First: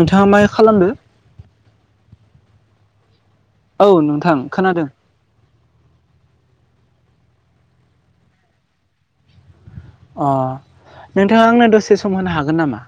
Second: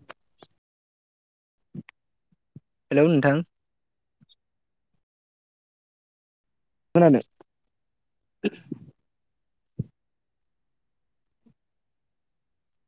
नोंथाङा मा खालामदो हेलौ नोंथां औ नोंथां खोनादों। मोनानो अ नोंथाङा आंनो दसे सम होनो हागोन नामा?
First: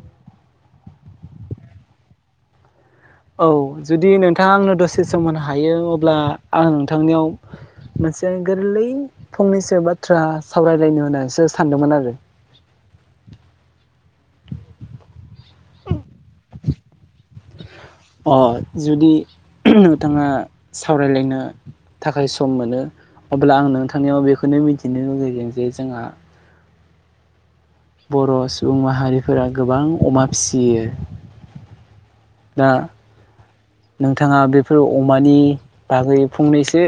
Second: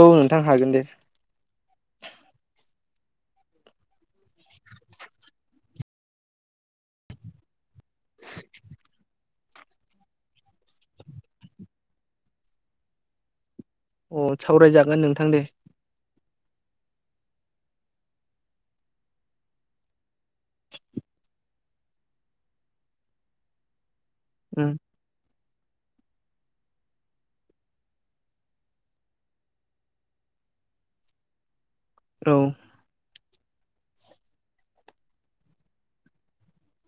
औ नोंथां हागोन दे। औ जुदि नोंथाङा आंनो दसे समान हायो अब्ला आं नोंथांनियाव मोनसे गोरलै फंनैसो बाथ्रा सावरायलायनो होननानैसो सानदोंमोन आरो अ सावरायजागोन नोंथां दे अ जुदि नोंथाङा सावरायलायनो थाखाय सम मोनो अब्ला आं नोंथांनियाव बेखौनो उम मिथिनो लुगैदों जे जोंहा बर' सुबुं माहारिफोरा गोबां अमा फिसियो र दा नोंथाङा बेफोर अमानि बागै फंनैसो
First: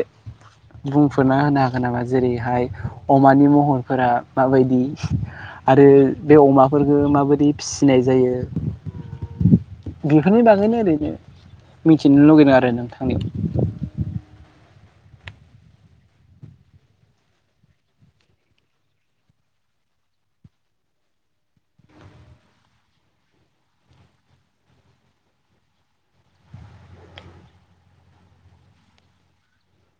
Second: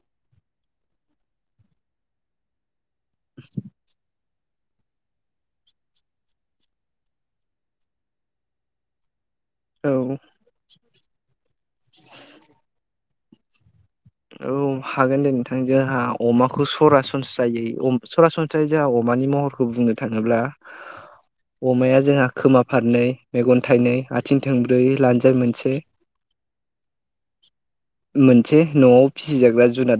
बुंफोरना होनो हागोन नामा जेरैहाय अमानि महरफोरा। माबायदि आरो बे अमाफोरफोरखौ माबायदि फिसिनाय जायो। औ बेफोरनि बागैनो ओरैनो मिथिनो लुगैदों आरो नोंथांनियाव औ हागोन दे नोंथां जोंहा अमाखौ सरासनस जायो सरासनस नाथाय जोंहा अमानि महरखौ बुंनो थाङोब्ला। [inaudible] अमाया जोंहा खोमा फारनै मेगन थाइनै आथिं थोंब्रैयै लानजाय मोनसे [inaudible] मोनसे न'आव फिसिजाग्रा जुनार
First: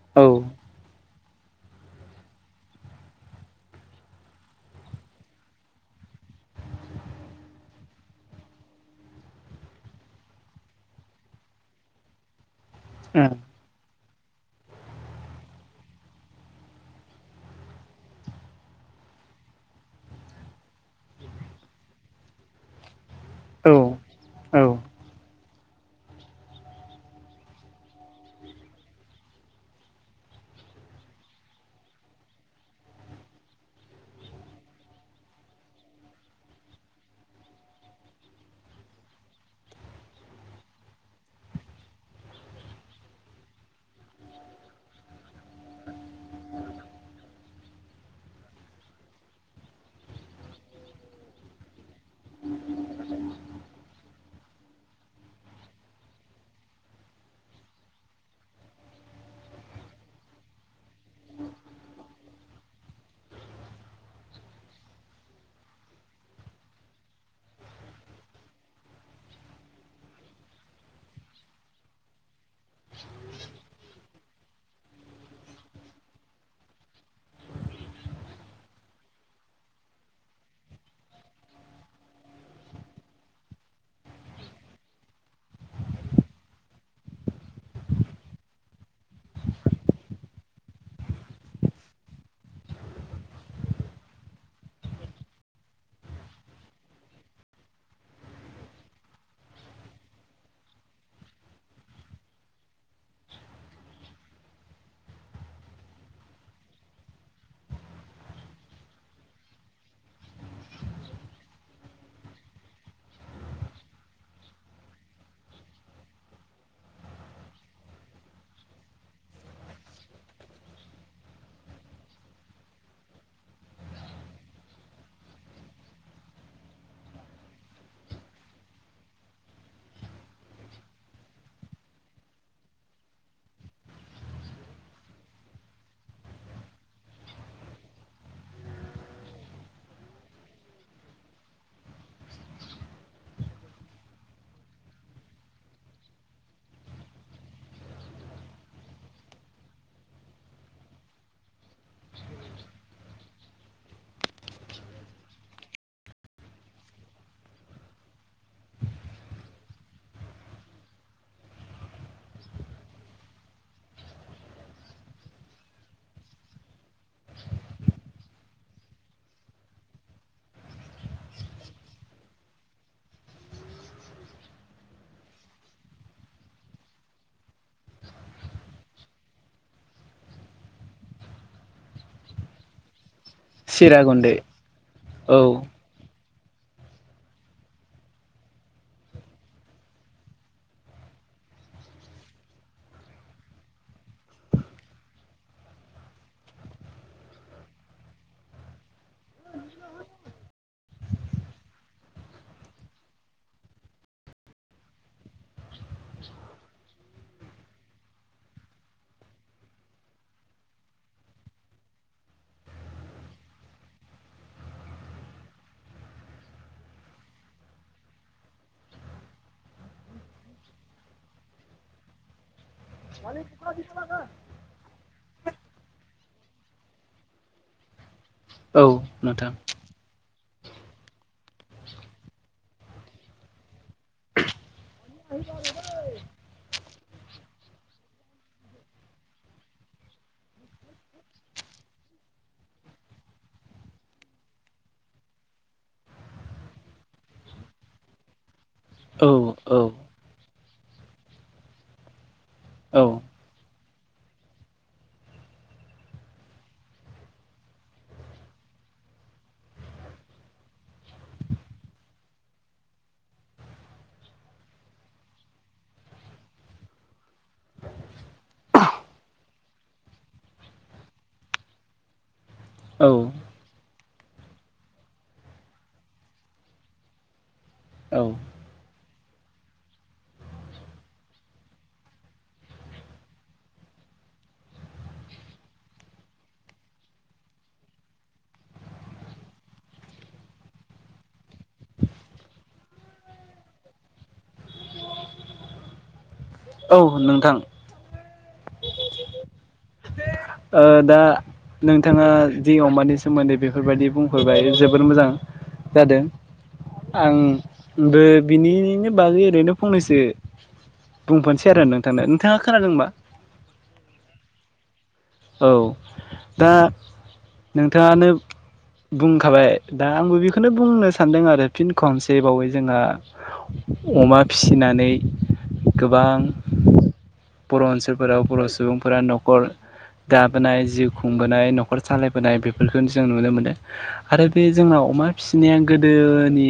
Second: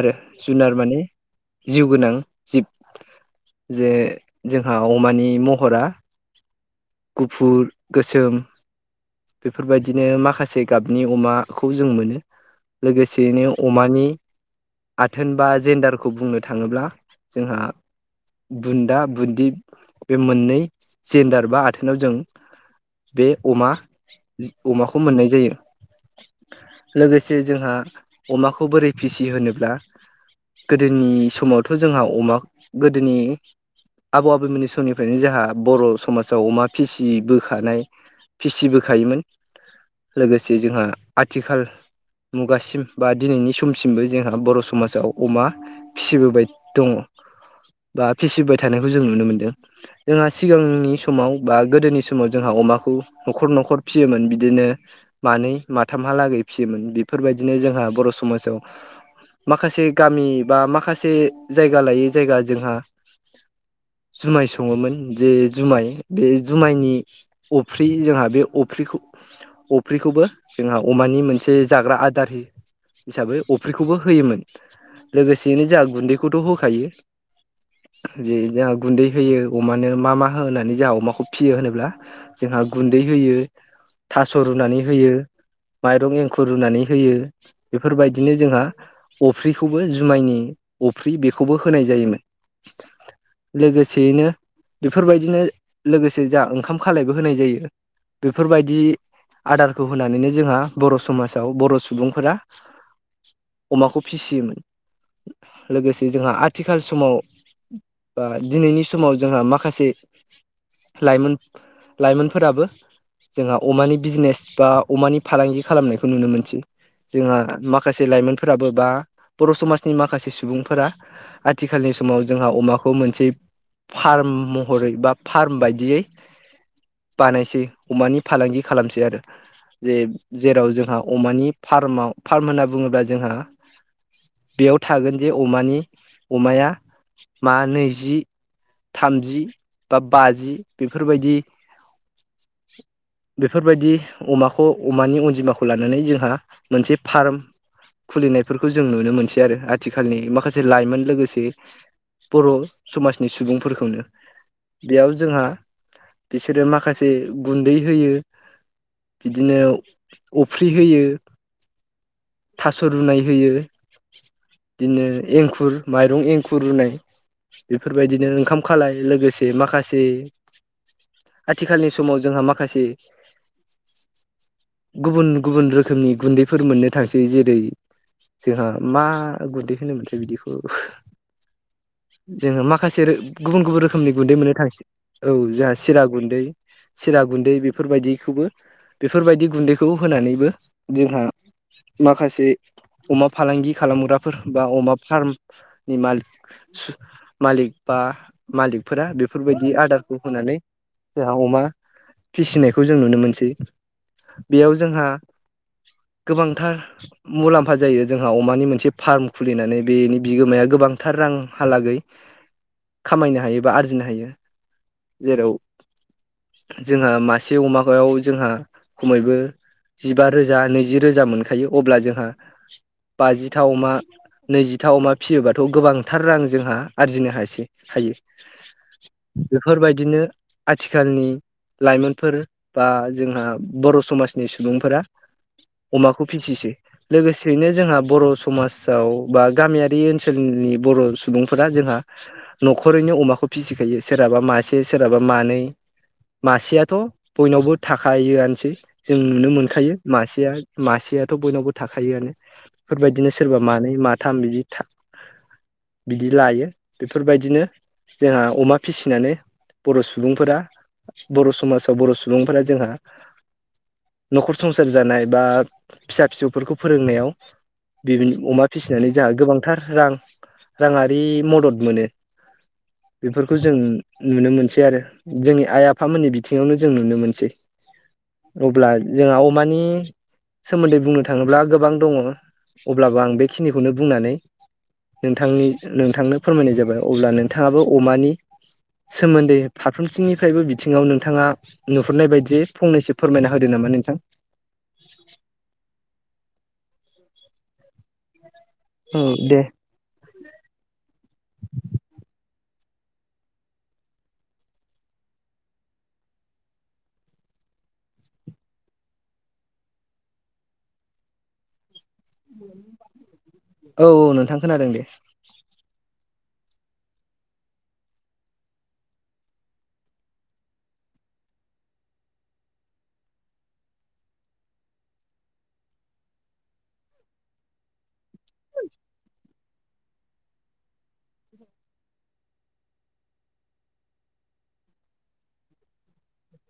आरो औ जुनार माने जिउ गोनां जिब जे जोंहा अमानि महरा गुफुर गोसोम बेफोरबायदिनो माखासे गाबनि अमाखौ जों मोनो लोगोसेैनो अमानि आथोन बा जेन्डारखौ बुंनो थाङोब्ला जोंहा बुन्दा बुन्दि बे मोननै जेन्दार बा बाथोनाव जों बे अमा औ औ अमाखौ मोननाय जायो लोगोसे जोंहा अमाखौ बोरै फिसिहोनोब्ला गोदोनि समावथ' जोंहा अमा गोदोनि आबौ आबौमोननि समनिफ्रायनो जोंहा बर' समाजाव अमा फिसि बोखानाय फिसिबोखायोमोन लोगोसे जोंहा आथिखाल मुगासिम बा दिनैनि समसिमबो जोंहा बर' समाजाव अमा फिसिबोबाय दङ बा फिसिबाय थानायखौ जों नुनो मोनदों जोंहा सिगांनि समाव बा गोदोनि समाव जोंहा अमाखौ न'खर न'खर फिसियोमोन बिदिनो मानै माथामहालागै फिसियोमोन बेफोरबायदिनो जोंहा बर' समाजाव माखासे गामि बा माखासे जायगा लायै जायगा जोंहा जुमाय सङोमोन जे जुमाय बे जुमायनि अफ्रि जोंहा बे अफ्रिखौ अफ्रिखौबो जोंहा अमानि मोनसे जाग्रा आदार होयो हिसाबै अफ्रिखौबो होयोमोन लोगोसेयैनो जोंहा गुन्दैखौथ' होखायो जे जोंहा गुन्दै होयो अमानो मा मा होनानै जोंहा अमाखौ फिसियो होनोब्ला जोंहा गुन्दै होयो थास' रुनानै होयो माइरं एंखुर रुनानै होयो बेफोरबायदिनो जोंहा अफ्रिखौबो जुमायनि अफ्रि बेखौबो होनाय जायोमोन लोगोसेयैनो बेफोरबायदिनो लोगोसे जा ओंखाम खालायबो होनाय जायो बेफोरबायदि आदारखौ होनानैनो जोंहा बर' समाजाव बर' सुबुंफोरा अमाखौ फिसियोमोन लोगोसे जोंहा आथिखाल समाव बा दिनैनि समाव जोंहा माखासे लाइमोन लाइमोनफोराबो जोंहा अमानि बिजनेस बा अमानि फालांगि खालामनायखौ नुनो मोनसै जोंहा माखासे लाइमोनफोराबो बा बर' समाजनि माखासे सुबुंफोरा आथिखालनि समाव जोंहा अमाखौ मोनसे फार्म महरै बा फार्म बायदियै बानायसै अमानि फालांगि खालामसै आरो जे जेराव जोंहा अमानि फार्माव फार्म होनना बुङोब्ला जोंहा बेयाव थागोन जे अमानि अमाया मा नैजि थामजि बा बाजि बेफोरबायदि बेफोरबायदि अमाखौ अमानि अनजिमाखौ लानानै जोंहा मोनसे फार्म खुलिनायफोरखौ जों नुनो मोनसै आरो आथिखालनि माखासे लाइमोन लोगोसे बर' समाजनि सुबुंफोरखौनो बेयाव जोंहा बिसोरो माखासे गुन्दै होयो बिदिनो अफ्रि होयो थास' रुनाय होयो बिदिनो एंखुर माइरं एंखुर रुनाय बेफोरबायदिनो ओंखाम खालाय लोगोसे माखासे आथिखालनि समाव जोंहा माखासे [inaudible] गुबुन गुबुन रोखोमनि गुन्दैफोर मोननो थांसै जेरै जोंहा मा गुन्दै होनोमोनथाय बिदिखौ जोङो माखासे गुबुन गुबुन रोखोमनि गुन्दै मोननो थांसग औ जोंहा सिरा गुन्दै सिरा गुन्दै बेफोरबायदिखौबो बेफोरबायदि गुन्दैखौ होनानैबो जोंहा माखासे अमा फालांगि खालामग्राफोर बा अमा फार्मनि मालिक मालिक बा मालिक फोर बेफोरबायदि आदारखौ होनानै जोंहा अमा फिसिनायखौ जों नुनो मोनसै बेयाव जोंहा गोबांथार मुलाम्फा जायो जोंहा अमानि मोनसे फार्म खुलिनानै बेनि बिगोमाया गोबांथार रांहालागै [inaudible] खामायनो हायो बा आरजिनो हायो जेराव जोंहा मासे अमायाव जोंहा खमैबो जिबा रोजा नैजि रोजा मोनखायो अब्ला जोंहा बाजिथाव मा नैजिथा अमा फिसियोबाथ' गोबांथार रां जोंहा आरजिनो हायासै हायो। औ नोंथां बेफोरबायदिनो आथिखालनि लाइमोनफोर बा जोंहा बर' समाजनि सुबुंफोरा अमाखौ फिसिसो। लोगोसेयैनो जोंहा बर' समाजाव बा गामियारि ओनसोलनि बर' सुबुंफोरा जोंहा हरैनो अमाखौ फिसिखायो सोरहाबा मासे सोरहाबा मानै मासेयाथ' बयनावबो थाखायोआनोसै जों औ नुनो मोनखायो मासेया मासेयाथ' बयनावबो थाखायोआनो औ बेफोरबायदिनो सोरबा मानै माथाम बिदि बिदि लायो बेफोरबायदिनो जोंहा अमा फिसिनानै बर' सुबुंफोरा बर' समाजाव बर' सुबुंफोरा जोंहा न'खर संसार जानाय बा फिसा फिसौफोरखौ फोरोंनायाव बि अमा फिसिनानै जोंहा गोबांथार रां राङारि मदद मोनो। औ बेफोरखौ जों नुनो मोनसै आरो जोंनि आइ आफामोननि बिथिङावनो जों नुनो मोनसै औ अब्ला जोंहा अमानि सोमोन्दै बुंनो थाङोब्ला गोबां दङ अब्लाबो आं बेखिनिखौनो बुंनानै नोंथांनि नोंथांनो फोरमायनाय जाबाय अब्ला नोंथाङाबो अमानि सोमोन्दै फारफ्रोमथिंनिफ्रायबो बिथिङाव नोंथाङा नुहुरनाय बायदि फंनैसो फोरमायना होदो नामा नोंथां। औ नोंथां। औ दे। ओ दा नोंथाङा जि अमानि सोमोन्दै बेफोरबायदि बुंफैबाय जोबोर मोजां जादों। आंबो बिनिनो बागै ओरैनो फंनैसो बुंफनोसै आरो नोंथांनो नोंथाङा खोनादोंबा? औ औ नोंथां खोनादों दे। औ दा नोंथाङानो बुंखाबाय दा आंबो बेखौनो बुंनो सानदों आरो फिन खनसे बावै जोंहा अमा फिसिनानै गोबां बर' ओनसोलफोराव बर' सुबुंफोरा न'खर दाबोनाय जिउ खुंबोनाय न'खर सालायबोनाय बेफोरखौ जों नुनो मोनो। आरो बे जोंनाव अमा फिसिनाया गोदोनि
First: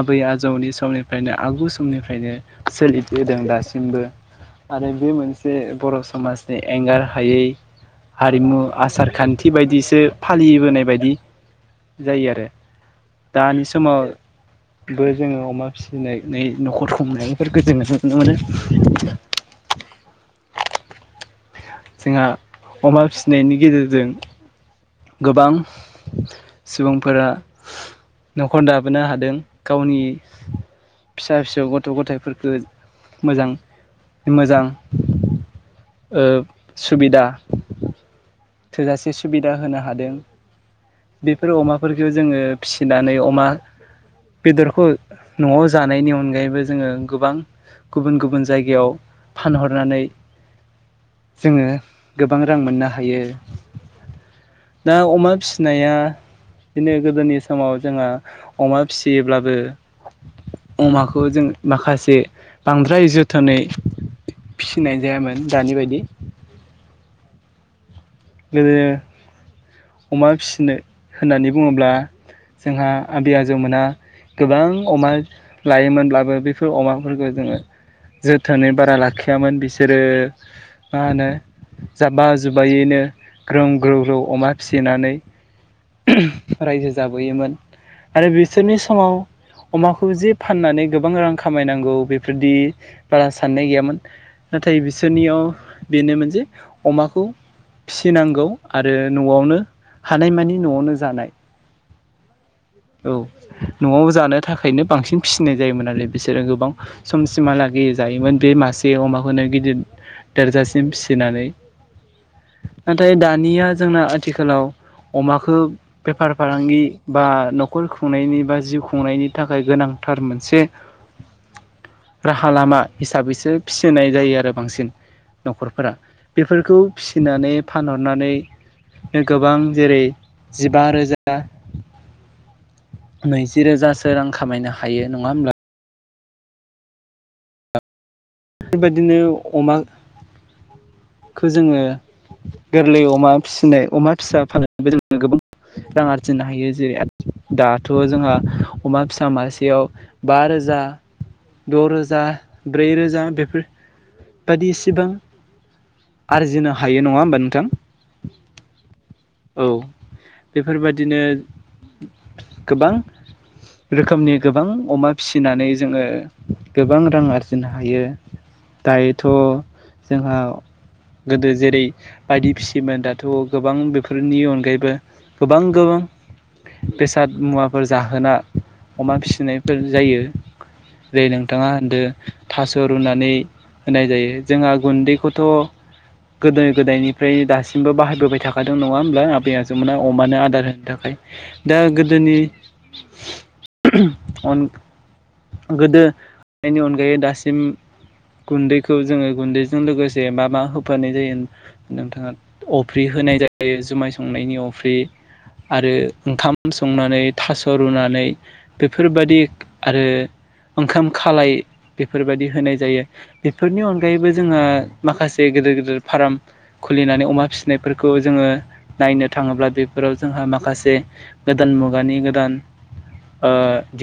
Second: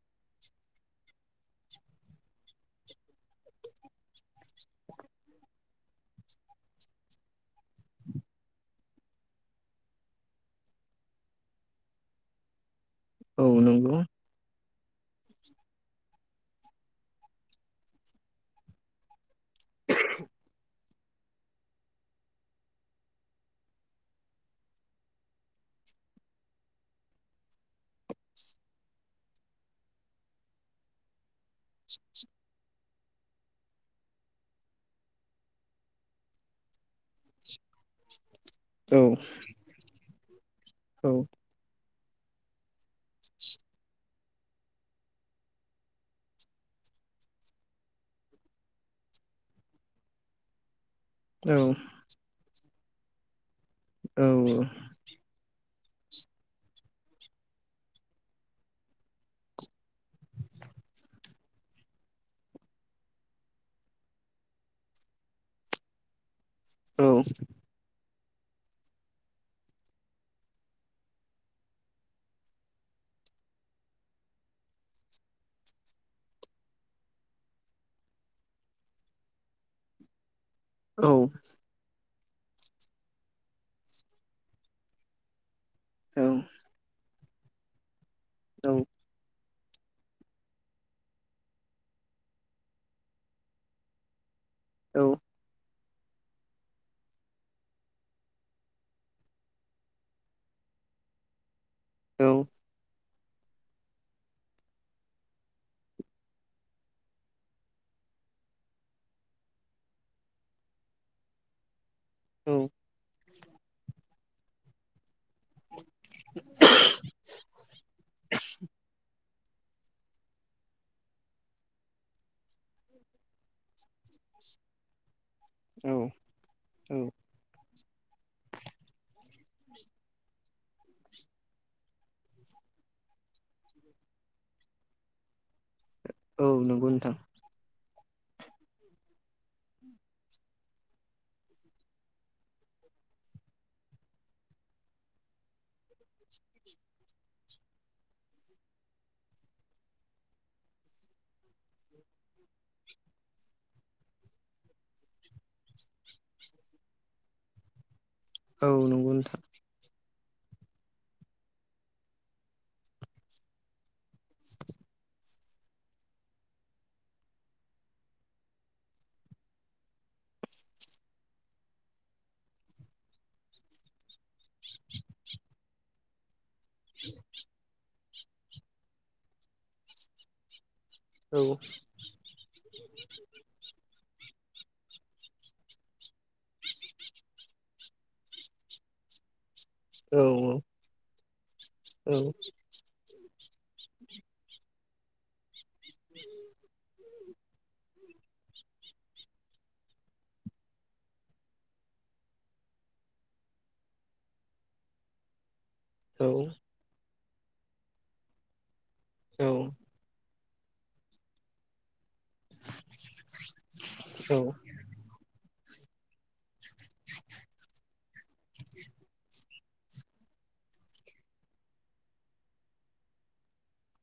आबै आजौनि समनिफ्रायनो आगु समनिफ्रायनो सोलिफदों दासिमबो आरो बे मोनसे बर' समाजनि एंगार हायै हारिमु आसार खान्थि बायदिसो फालिबोनाय बायदि जायो आरो औ दानि नंगौ समाव बो जोङो अमा फिसिनानै न'खर खुंनायफोरफोरखौ जोंङो नुनो मोनो [unintelligible] जोंहा अमा फिनायनि गेजेरजों गोबां सुबुंफोरा न'खर दाबोनो हादों गावनि फिसा फिसौ गथ' गथायफोरफोरखौ मोजां मोजां सुबिदा औ थोजासे सुबिदा होनो हादों औ बेफोर अमाफोरखौ जोङो फिसिनानै अमा बेदरखौ न'आव जानायनि अनगायैबो जोङो गोबां गुबुन गुबुन जायगायाव फानहरनानै औ जोङो गोबां रां मोननो हायो औ दा अमा फिसि फिनाया बिदिनो गोदोनि समाव जोंहा अमा फिसियोब्लाबो अमाखौ जों माखासे बांद्राय जोथोनै फिसिनाय जायामोन दानि बायदि औ गोदो अमा फिसिनो होननानै बुङोब्ला जोंहा आबै आजौमोना गोबां अमा लायोमोनब्लाबो बेफोर अमाफोरखौ जोङो जोथोनै बारा लाखियामोन बिसोरो मा औ होनो जाब्बा जुबबायैनो ग्रोम ग्रौ ग्रौ अमा फिसिनानै रायजो जाबोयोमोन आरो औ बिसोरनि समाव अमाखौ जे फाननानै गोबां रां खामायनांगौ बेफोरदि बारा साननाय गैयामोन नाथाय बिसोरनियाव बेनो मोनसेे अमाखौ फिसिनांगौ आरो न'आवनो हानायमानि न'आवनो जानाय औ औ न'आव जानो थाखायनो बांसिन फिसिनाय जायोमोन नालाय बिसोरो गोबां समसिमहालागै जायोमोन बे मासे अमाखौनो गिदिर देरजासिम फिसिनानै औ नाथाय दानिया जोंना आथिखालाव अमाखो बेफार फालांगि बा नखर न'खर खुंनायनि बा जिउ खुंनायनि थाखाय गोनांथार मोनसे राहा लामा हिसाबैसो फिसिनाय जायो आरो बांसिन न'खरफोरा औ बेफोरखौ औ फिसिनानै फानहरनानै गोबां जेरै जिबा रोजा नैजि रोजासो रां खामायनो हायो नङा होमब्ला औ नंगौ नोंथां बेबायदिनो अमा खौ जोङो गोरलै अमा फिसिनाय अमा फिसा फाननानैबो जोङो गोबां रां आरजिनो हायो जेरै दाथ' जोंहा अमा फिसा मासेयाव बा रोजा द' रोजा ब्रैरोजा बेफोर बादिसिबां आरजिनो हायो नङा होमबा नोंथां औ नंगौ नोंथां औ बेफोरबादिनो गोबां। रोखोमनि गोबां अमा फिसिनानै जोङो गोबां रां आरजिनो हायो। दायोथ' जोंहा गोदो जेरै बायदि फिसियोमोन दाथ' गोबां बेफोरनि अनगायैबो गोबां गोबां बेसाद मुवा। फोर जाहोना अमा फिसिनायफोर जायो जै औ नोंथाङा होनदो थास' रुनानै होनाय जायो जोंहा गुन्दैखौथ'। गोदो गोदायनिफ्राय दासिमबो बाहायबोबाय थाखादों नङा होमब्ला आबै आजौमोना औ अमानो आदार होनो थाखाय। दा औ गोदोनि अन गोदो गोदायनि अनगायै दासिम गुन्दैखौ जोङो गुन्दैजों लोगोसे मा मा? होफानाय जायो नोंथाङा अफ्रि होनाय जायो जुमाय संनायनि अफ्रि आरो ओंखाम संनानै थास' रुनानै बेफोरबायदि आरो ओंखाम खालाय बेफोरबायदि होनाय जायो बेफोरनि अनगायैबो औ जोङो माखासे गेदेर गेदिर फार्म खुलिनानै अमा फिसिनायफोरखौ जोङो नायनो थाङोब्ला बेफोराव जोंहा माखासे। गोदान मुगानि गोदान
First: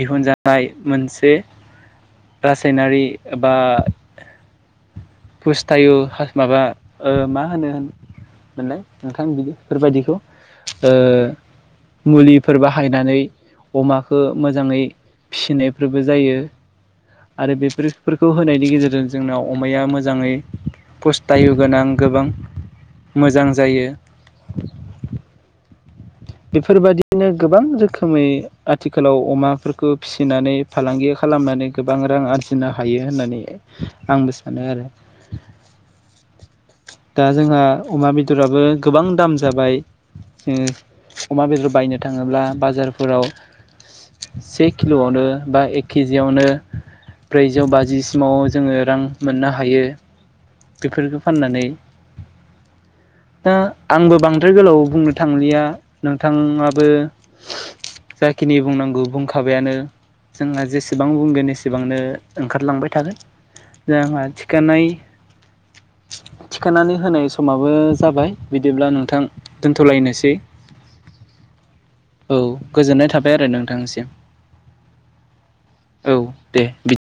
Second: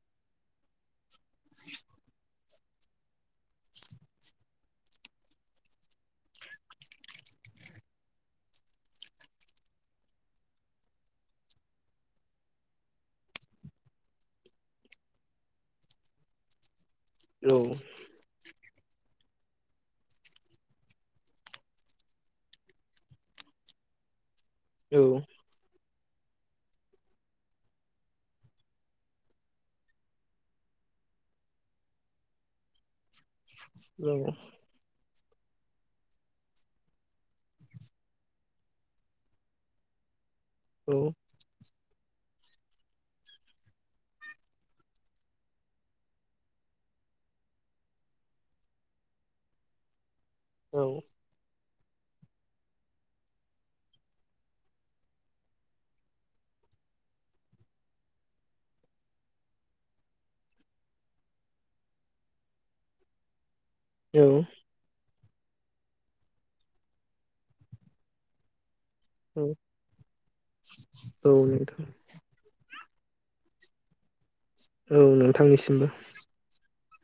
दिहुनजानाय मोनसे रासायनारि बा फुस्थायु माबा मा होनो होन मोननाय नोंथां बिफोर बायदिखौ मुलिफोर बाहायनानै अमाखौ मोजाङै फिसिनायफोरबो जायो आरो औ बेफोरफोरखौ होनायनि गेजेरजों जोंनाव अमाया मोजाङै टायु गोनां गोबां मोजां जायो। औ [inaudible] बेफोरबायादियनो गोबां रोखोमै आथिखालाव अमाफोरखौ फिसिनानै फालांगि खालामनानै गोबां रां आरजिनो हायो होननानै औ आंबो सानो आरो। दा जोंहा अमा बेदराबो गोबां दाम जाबाय। औ। अमा बेदर बायनो थाङोब्ला बाजारफोराव से किल'आवनो बा एक केजियावनो ब्रैजौ बाजिसिमाव जोङो रां मोननो हायो बेफोरखौ फाननानै दा आंबो बांद्राय गोलाव बुंनो थांलिया नोंथाङाबो। जाखिनि बुंनांगौ बुंखाबायानो जोंहा जेसेबां बुंगोन एसेबांनो ओंखारलांबाय थागोन औ जोंहा थिखानाय थिखांनानै होनाय समाबो जाबाय बिदिब्ला नों गोथां दोनथ'लायनोसै औ नोंथां औ गोजोननाय थाबाय आरो नोंथांनिसिम औ नोंथांनिसिमबो औ दे बिदि